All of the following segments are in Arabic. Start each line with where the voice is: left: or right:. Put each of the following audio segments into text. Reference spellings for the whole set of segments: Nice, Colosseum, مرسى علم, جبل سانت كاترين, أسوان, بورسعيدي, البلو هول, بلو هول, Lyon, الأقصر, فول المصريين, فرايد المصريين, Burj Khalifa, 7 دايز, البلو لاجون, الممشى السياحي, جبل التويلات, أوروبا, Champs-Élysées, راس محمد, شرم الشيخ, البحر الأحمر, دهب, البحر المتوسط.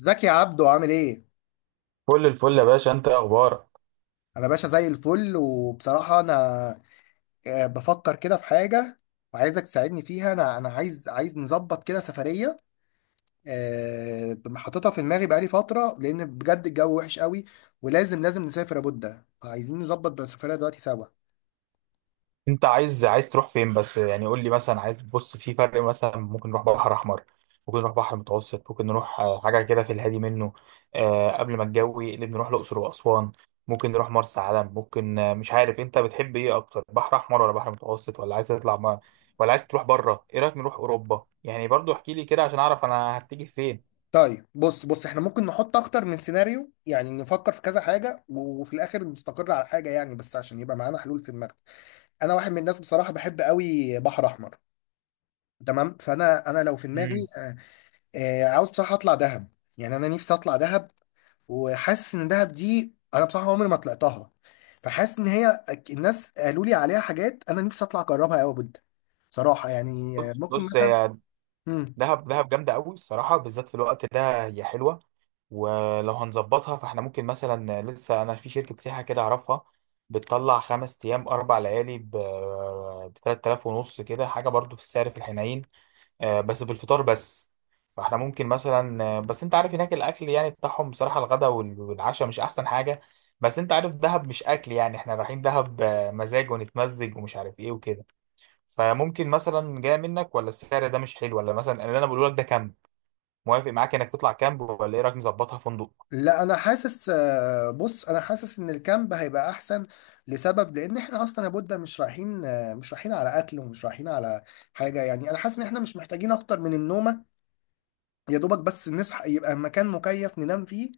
left: ازيك يا عبدو؟ عامل ايه؟
right: كل الفل يا باشا، انت ايه اخبارك؟
left: انا باشا زي الفل، وبصراحة انا آه، بفكر كده في حاجة وعايزك تساعدني فيها. انا عايز نظبط كده سفرية، حاططها في دماغي بقالي فترة، لان بجد الجو وحش قوي، ولازم نسافر لابد. فعايزين نظبط بقى السفرية دلوقتي سوا.
right: انت عايز تروح فين بس؟ يعني قول لي، مثلا عايز تبص في فرق. مثلا ممكن نروح بحر احمر، ممكن نروح بحر متوسط، ممكن نروح حاجه كده في الهادي منه. قبل ما الجو يقلب نروح الاقصر واسوان. ممكن نروح مرسى علم. ممكن مش عارف انت بتحب ايه اكتر، بحر احمر ولا بحر متوسط، ولا عايز تطلع ما، ولا عايز تروح بره؟ ايه رايك نروح اوروبا؟ يعني برضو احكي لي كده عشان اعرف انا هتيجي فين.
left: طيب بص بص، احنا ممكن نحط اكتر من سيناريو، يعني نفكر في كذا حاجة وفي الاخر نستقر على حاجة، يعني بس عشان يبقى معانا حلول في دماغنا. انا واحد من الناس بصراحة بحب قوي بحر احمر. تمام، فانا لو في دماغي
right: مم.
left: عاوز بصراحة أطلع دهب. يعني أنا نفسي أطلع دهب، وحاسس إن دهب دي أنا بصراحة عمري ما طلعتها. فحاسس إن هي الناس قالوا لي عليها حاجات، أنا نفسي أطلع أجربها أوي بجد. صراحة يعني
right: بص
left: ممكن
right: بص،
left: مثلا.
right: هي
left: مم.
right: دهب دهب جامده قوي الصراحه، بالذات في الوقت ده هي حلوه. ولو هنظبطها فاحنا ممكن مثلا، لسه انا في شركة سياحة كده اعرفها، بتطلع 5 ايام 4 ليالي ب 3000 ونص، كده حاجة برضو في السعر في الحنين. بس بالفطار بس. فاحنا ممكن مثلا، بس انت عارف هناك الاكل يعني بتاعهم، بصراحة الغداء والعشاء مش احسن حاجة. بس انت عارف دهب مش اكل، يعني احنا رايحين دهب مزاج ونتمزج ومش عارف ايه وكده. فممكن مثلا، جاي منك ولا السعر ده مش حلو، ولا مثلا اللي انا بقوله لك ده كامب؟ موافق معاك انك تطلع كامب، ولا ايه رايك نظبطها فندق؟
left: لا أنا حاسس بص، أنا حاسس إن الكامب هيبقى أحسن، لسبب، لأن إحنا أصلا يا بودة مش رايحين آه، مش رايحين على أكل، ومش رايحين على حاجة. يعني أنا حاسس إن إحنا مش محتاجين أكتر من النومة، يا دوبك بس نصحى، يبقى مكان مكيف ننام فيه.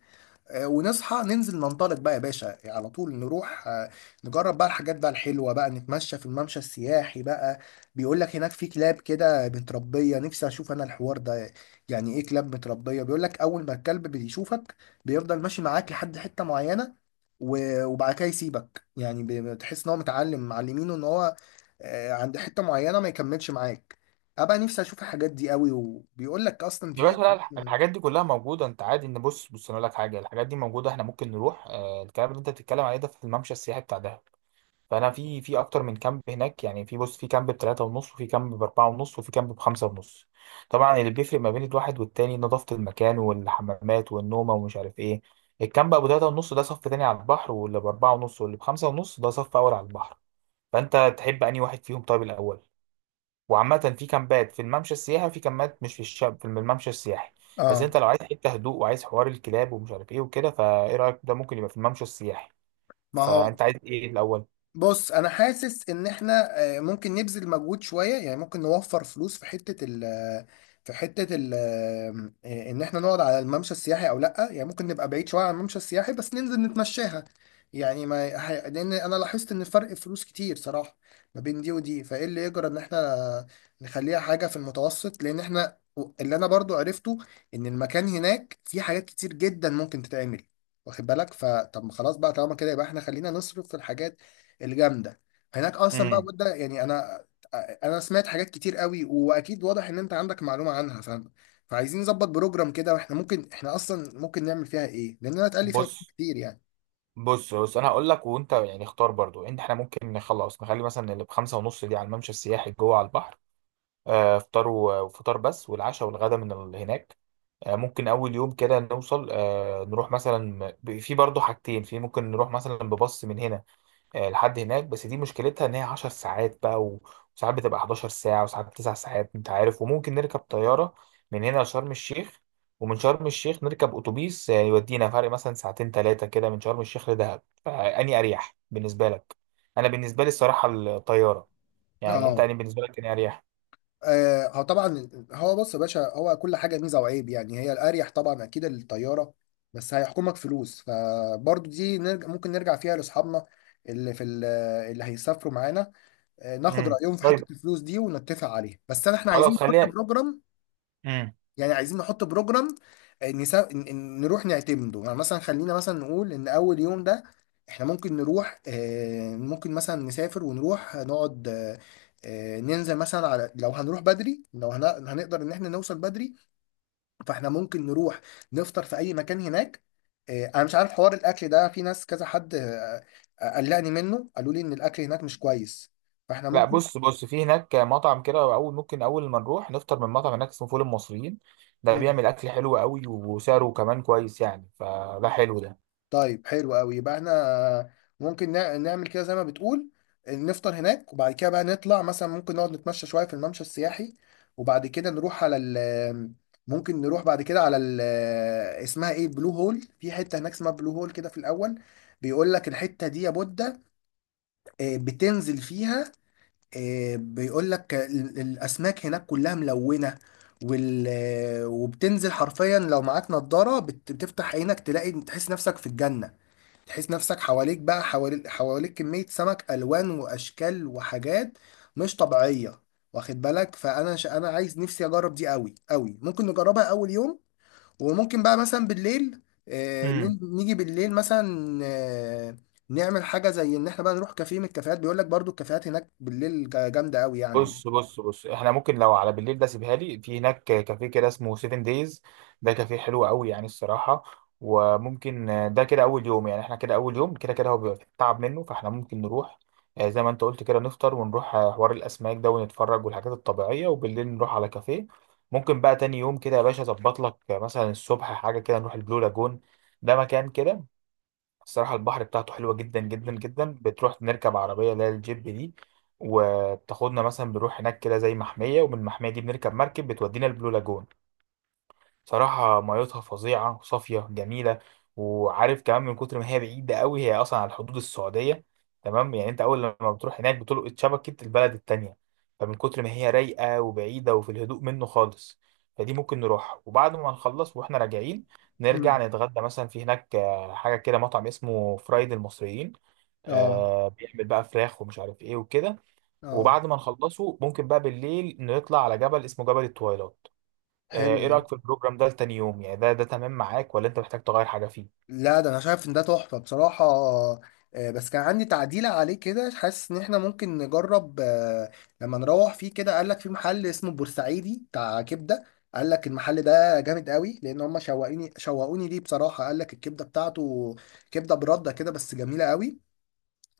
left: ونصحى ننزل ننطلق بقى يا باشا، يعني على طول نروح، نجرب بقى الحاجات بقى الحلوة بقى، نتمشى في الممشى السياحي بقى. بيقول لك هناك في كلاب كده متربية، نفسي أشوف أنا الحوار ده. يعني إيه كلاب متربية؟ بيقول لك أول ما الكلب بيشوفك بيفضل ماشي معاك لحد حتة معينة، وبعد كده يسيبك. يعني بتحس إن هو متعلم، معلمينه إن هو عند حتة معينة ما يكملش معاك. أبقى نفسي أشوف الحاجات دي قوي. وبيقول لك أصلا
right: يا باشا
left: في
right: لا، الحاجات دي كلها موجودة. انت عادي ان بص بص، انا اقول لك حاجة، الحاجات دي موجودة. احنا ممكن نروح. الكلام اللي انت بتتكلم عليه ده في الممشى السياحي بتاع دهب. فانا في اكتر من كامب هناك، يعني في، بص، في كامب بتلاتة ونص وفي كامب باربعة ونص وفي كامب بخمسة ونص. طبعا، اللي بيفرق ما بين الواحد والتاني نظافة المكان والحمامات والنومة ومش عارف ايه. الكامب ابو تلاتة ونص ده صف تاني على البحر، واللي باربعة ونص واللي بخمسة ونص ده صف اول على البحر. فانت تحب انهي واحد فيهم؟ طيب الاول. وعامة، في كامبات في الممشى السياحي وفي كامبات مش في الشاب في الممشى السياحي. بس
left: آه.
right: انت لو عايز حتة هدوء وعايز حوار الكلاب ومش عارف ايه وكده، فايه رأيك؟ ده ممكن يبقى في الممشى السياحي.
left: ما هو
right: فانت عايز ايه الاول؟
left: بص، انا حاسس ان احنا ممكن نبذل مجهود شويه، يعني ممكن نوفر فلوس في حته ال في حته ال آه، ان احنا نقعد على الممشى السياحي او لا. يعني ممكن نبقى بعيد شويه عن الممشى السياحي، بس ننزل نتمشاها. يعني ما ه- لان انا لاحظت ان فرق فلوس كتير صراحه ما بين دي ودي. فايه اللي يجرى ان احنا نخليها حاجه في المتوسط، لان احنا اللي انا برضو عرفته، ان المكان هناك فيه حاجات كتير جدا ممكن تتعمل، واخد بالك؟ فطب ما خلاص بقى، طالما كده يبقى احنا خلينا نصرف في الحاجات الجامده هناك اصلا بقى
right: امم
left: بودة. يعني انا انا سمعت حاجات كتير قوي، واكيد واضح ان انت عندك معلومه عنها. فعايزين نظبط بروجرام كده، واحنا ممكن، احنا اصلا ممكن نعمل فيها ايه، لان انا اتقال لي فيها كلام
right: بص
left: كتير يعني.
right: بص بص، انا هقول لك وانت يعني اختار برضو ان احنا ممكن نخلص، نخلي مثلا اللي بخمسة ونص دي على الممشى السياحي جوه على البحر. فطار وفطار بس، والعشاء والغدا من هناك. ممكن اول يوم كده نوصل، نروح مثلا، في برضو حاجتين، في ممكن نروح مثلا بباص من هنا لحد هناك، بس دي مشكلتها ان هي 10 ساعات بقى، وساعات بتبقى 11 ساعة وساعات 9 ساعات، انت عارف. وممكن نركب طيارة من هنا لشرم الشيخ، ومن شرم الشيخ نركب اتوبيس يودينا فرق مثلا ساعتين ثلاثة كده من شرم الشيخ لدهب، فأني اريح بالنسبة لك. انا بالنسبة لي الصراحة الطيارة. يعني انت،
left: اه.
right: يعني بالنسبة لك اني اريح؟
left: هو طبعا هو بص يا باشا، هو كل حاجه ميزه وعيب. يعني هي الاريح طبعا اكيد الطياره، بس هيحكمك فلوس، فبرضو دي نرجع ممكن نرجع فيها لاصحابنا اللي اللي هيسافروا معانا، ناخد
right: امم،
left: رايهم في
right: طيب.
left: حته الفلوس دي ونتفق عليها. بس انا، احنا عايزين
right: خلاص،
left: نحط
right: خليها.
left: بروجرام.
right: امم.
left: يعني عايزين نحط بروجرام، نروح نعتمده. يعني مثلا خلينا مثلا نقول ان اول يوم ده احنا ممكن نروح، ممكن مثلا نسافر ونروح نقعد، ننزل مثلا على، لو هنروح بدري لو هنقدر ان احنا نوصل بدري، فاحنا ممكن نروح نفطر في اي مكان هناك. انا مش عارف حوار الاكل ده، في ناس كذا حد قلقني منه، قالوا لي ان الاكل هناك مش كويس. فاحنا
right: لا، بص بص، في هناك مطعم كده اول. ممكن اول ما نروح نفطر من مطعم هناك اسمه فول المصريين. ده
left: ممكن.
right: بيعمل اكل حلو قوي وسعره كمان كويس، يعني فده حلو.
left: طيب حلو قوي، يبقى احنا ممكن نعمل كده زي ما بتقول، نفطر هناك وبعد كده بقى نطلع مثلا، ممكن نقعد نتمشى شوية في الممشى السياحي، وبعد كده نروح على ال، ممكن نروح بعد كده على ال، اسمها ايه، بلو هول. في حتة هناك اسمها بلو هول كده في الأول، بيقول لك الحتة دي يا بودة بتنزل فيها. بيقول لك الأسماك هناك كلها ملونة وال... وبتنزل حرفيا، لو معاك نضارة بتفتح عينك تلاقي، تحس نفسك في الجنة. تحس نفسك حواليك بقى، حواليك كمية سمك، ألوان وأشكال وحاجات مش طبيعية. واخد بالك؟ أنا عايز، نفسي أجرب دي أوي أوي، ممكن نجربها أول يوم. وممكن بقى مثلا بالليل
right: ده
left: نيجي بالليل مثلا نعمل حاجة زي إن إحنا بقى نروح كافيه من الكافيهات. بيقول لك برضو الكافيهات هناك بالليل جامدة أوي يعني.
right: بص بص بص، احنا ممكن لو على بالليل ده سيبها لي، في هناك كافيه كده اسمه 7 دايز. ده كافيه حلو قوي يعني الصراحة. وممكن، ده كده اول يوم، يعني احنا كده اول يوم كده كده هو بيبقى تعب منه، فاحنا ممكن نروح زي ما انت قلت كده، نفطر ونروح حوار الاسماك ده ونتفرج والحاجات الطبيعية، وبالليل نروح على كافيه. ممكن بقى تاني يوم كده يا باشا اظبط لك، مثلا الصبح حاجة كده نروح البلو لاجون. ده مكان كده. الصراحة البحر بتاعته حلوة جدا جدا جدا. بتروح نركب عربية اللي هي الجيب دي، وبتاخدنا مثلا، بنروح هناك كده زي محمية، ومن المحمية دي بنركب مركب بتودينا البلو لاجون. صراحة ميتها فظيعة، صافية، جميلة. وعارف كمان، من كتر ما هي بعيدة قوي هي أصلا على حدود السعودية. تمام، يعني أنت أول لما بتروح هناك بتلقط شبكة البلد التانية. فمن كتر ما هي رايقة وبعيدة وفي الهدوء منه خالص. فدي ممكن نروح، وبعد ما نخلص وإحنا راجعين
left: مم.
right: نرجع نتغدى مثلا في هناك، حاجة كده مطعم اسمه فرايد المصريين.
left: اه.
right: بيعمل بقى فراخ ومش عارف إيه وكده.
left: اه.
right: وبعد ما نخلصه ممكن بقى بالليل نطلع على جبل اسمه جبل التويلات.
left: حلو
right: ايه
left: ده.
right: رأيك في البروجرام ده لتاني يوم؟ يعني ده تمام معاك ولا انت محتاج تغير حاجة فيه؟
left: لا ده انا شايف ان ده تحفه بصراحه. بس كان عندي تعديل عليه كده، حاسس ان احنا ممكن نجرب لما نروح فيه كده. قال لك في محل اسمه بورسعيدي بتاع كبده. قال لك المحل ده جامد قوي، لان هم شوقوني شوقوني ليه بصراحه. قال لك الكبده بتاعته كبده برده كده، بس جميله قوي.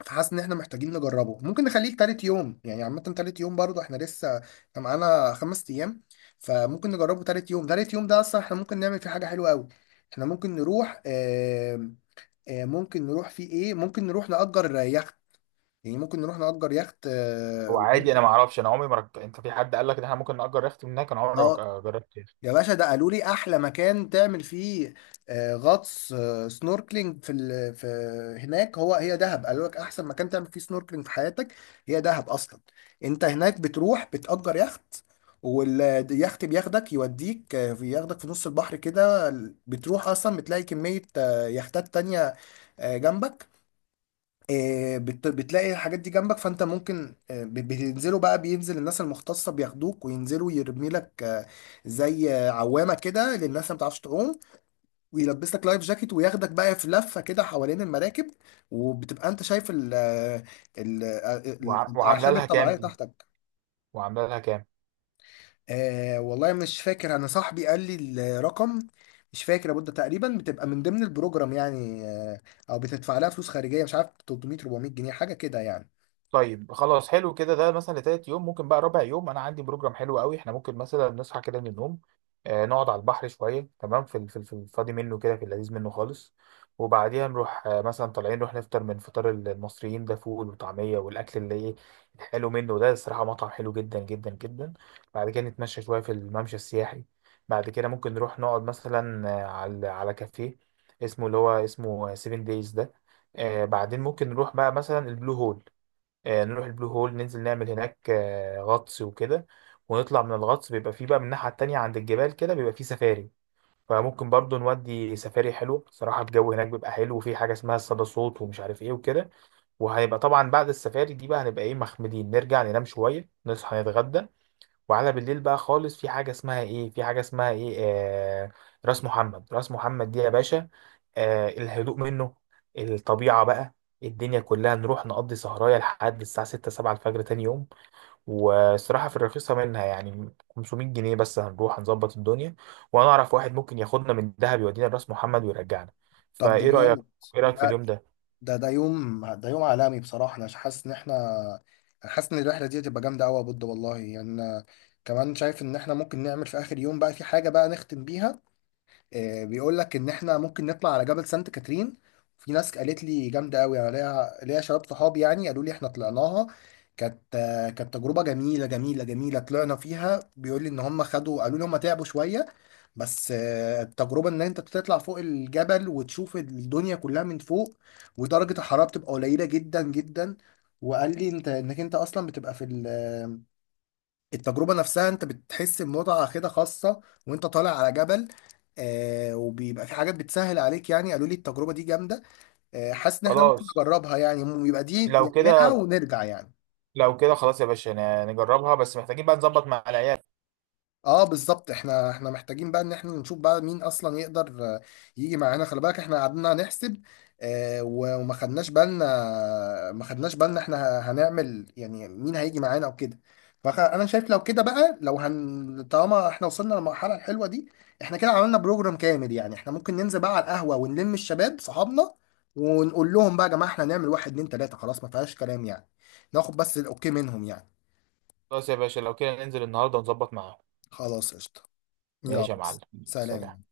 left: فحاسس ان احنا محتاجين نجربه، ممكن نخليه تالت يوم يعني. عامه تالت يوم برضو احنا لسه، إحنا معانا خمس ايام، فممكن نجربه تالت يوم. تالت يوم ده اصلا احنا ممكن نعمل فيه حاجه حلوه قوي، احنا ممكن نروح، ممكن نروح فيه ايه، ممكن نروح نأجر يخت. يعني ممكن نروح نأجر يخت، اه،
right: هو عادي، انا ما اعرفش، انا عمري ما انت في حد قال لك ان احنا ممكن نأجر يخت من هناك؟ انا عمري ما
left: آه،
right: جربت يخت.
left: يا باشا، ده قالوا لي احلى مكان تعمل فيه غطس، سنوركلينج في هناك. هو هي دهب قالوا لك احسن مكان تعمل فيه سنوركلينج في حياتك هي دهب اصلا. انت هناك بتروح بتأجر يخت، واليخت بياخدك يوديك، بياخدك في نص البحر كده. بتروح اصلا بتلاقي كمية يختات تانية جنبك. بتلاقي الحاجات دي جنبك، فانت ممكن، بتنزلوا بقى، بينزل الناس المختصه بياخدوك وينزلوا، يرمي لك زي عوامه كده للناس اللي ما بتعرفش تعوم، ويلبس لك لايف جاكيت، وياخدك بقى في لفه كده حوالين المراكب، وبتبقى انت شايف
right: وعامله
left: الاعشاب
right: لها كام
left: الطبيعيه
right: دي؟
left: تحتك.
right: وعامله لها كام؟
left: والله مش فاكر، انا صاحبي قال لي الرقم، مش فاكر يا بودة. تقريبا بتبقى من ضمن البروجرام يعني، او بتدفع لها فلوس خارجيه، مش عارف، 300، 400 جنيه، حاجه كده يعني.
right: طيب خلاص، حلو كده. ده مثلا لتالت يوم. ممكن بقى رابع يوم انا عندي بروجرام حلو قوي، احنا ممكن مثلا نصحى كده من النوم، نقعد على البحر شويه، تمام، في الفاضي منه كده، في اللذيذ منه خالص. وبعديها نروح مثلا طالعين نروح نفطر من فطار المصريين ده، فول وطعميه والاكل اللي ايه الحلو منه ده، الصراحه مطعم حلو جدا جدا جدا. بعد كده نتمشى شويه في الممشى السياحي. بعد كده ممكن نروح نقعد مثلا، على كافيه اسمه اللي هو اسمه 7 دايز ده. بعدين ممكن نروح بقى مثلا البلو هول. نروح البلو هول، ننزل نعمل هناك غطس وكده. ونطلع من الغطس، بيبقى فيه بقى من الناحية التانية عند الجبال كده بيبقى فيه سفاري. فممكن برضو نودي سفاري حلو، صراحة الجو هناك بيبقى حلو، وفي حاجة اسمها الصدى صوت ومش عارف ايه وكده. وهيبقى طبعا بعد السفاري دي بقى هنبقى ايه مخمدين، نرجع ننام شوية، نصحى نتغدى. وعلى بالليل بقى خالص في حاجة اسمها ايه، في حاجة اسمها ايه راس محمد، راس محمد دي يا باشا. الهدوء منه، الطبيعة بقى، الدنيا كلها. نروح نقضي سهراية لحد الساعة 6 7 الفجر تاني يوم. والصراحة في الرخيصة منها، يعني 500 جنيه بس، هنروح هنظبط الدنيا. وانا اعرف واحد ممكن ياخدنا من دهب يودينا راس محمد ويرجعنا.
left: طب ده
right: فايه رأيك؟
left: جامد.
right: ايه رأيك في
left: لا
right: اليوم ده؟
left: ده، ده يوم عالمي بصراحة. أنا حاسس إن إحنا، أنا حاسس إن الرحلة دي هتبقى جامدة أوي يا بود والله. يعني أنا كمان شايف إن إحنا ممكن نعمل في آخر يوم بقى في حاجة بقى نختم بيها. بيقول لك ان احنا ممكن نطلع على جبل سانت كاترين. في ناس قالت لي جامده قوي، انا ليا شباب صحابي يعني قالوا لي احنا طلعناها، كانت كانت تجربه جميله جميله جميله. طلعنا فيها، بيقول لي ان هم خدوا، قالوا لي هم تعبوا شويه، بس التجربه ان انت بتطلع فوق الجبل وتشوف الدنيا كلها من فوق، ودرجه الحراره بتبقى قليله جدا جدا. وقال لي انت، انك انت اصلا بتبقى في ال آه، التجربة نفسها، انت بتحس بمتعة كده خاصة وانت طالع على جبل. وبيبقى في حاجات بتسهل عليك، يعني قالوا لي التجربة دي جامدة. حاسس ان احنا ممكن
right: خلاص.
left: نجربها يعني. يبقى دي
right: لو
left: نعملها
right: كده.
left: ونرجع يعني.
right: لو كده خلاص يا باشا، نجربها، بس محتاجين بقى نظبط مع العيال.
left: اه بالظبط، احنا محتاجين بقى ان احنا نشوف بقى مين اصلا يقدر يجي معانا. خلي بالك احنا قعدنا نحسب، وما خدناش بالنا ما خدناش بالنا احنا هنعمل، يعني مين هيجي معانا او كده. فانا شايف لو كده بقى، لو هن، طالما احنا وصلنا للمرحله الحلوه دي، احنا كده عملنا بروجرام كامل. يعني احنا ممكن ننزل بقى على القهوه ونلم الشباب صحابنا، ونقول لهم بقى يا جماعه احنا هنعمل واحد اتنين تلاته، خلاص ما فيهاش كلام يعني، ناخد بس الاوكي منهم يعني.
right: خلاص يا باشا، لو كده ننزل النهارده ونظبط معاهم.
left: خلاص قشطه. يلا.
right: ماشي يا معلم.
left: سلام.
right: سلام.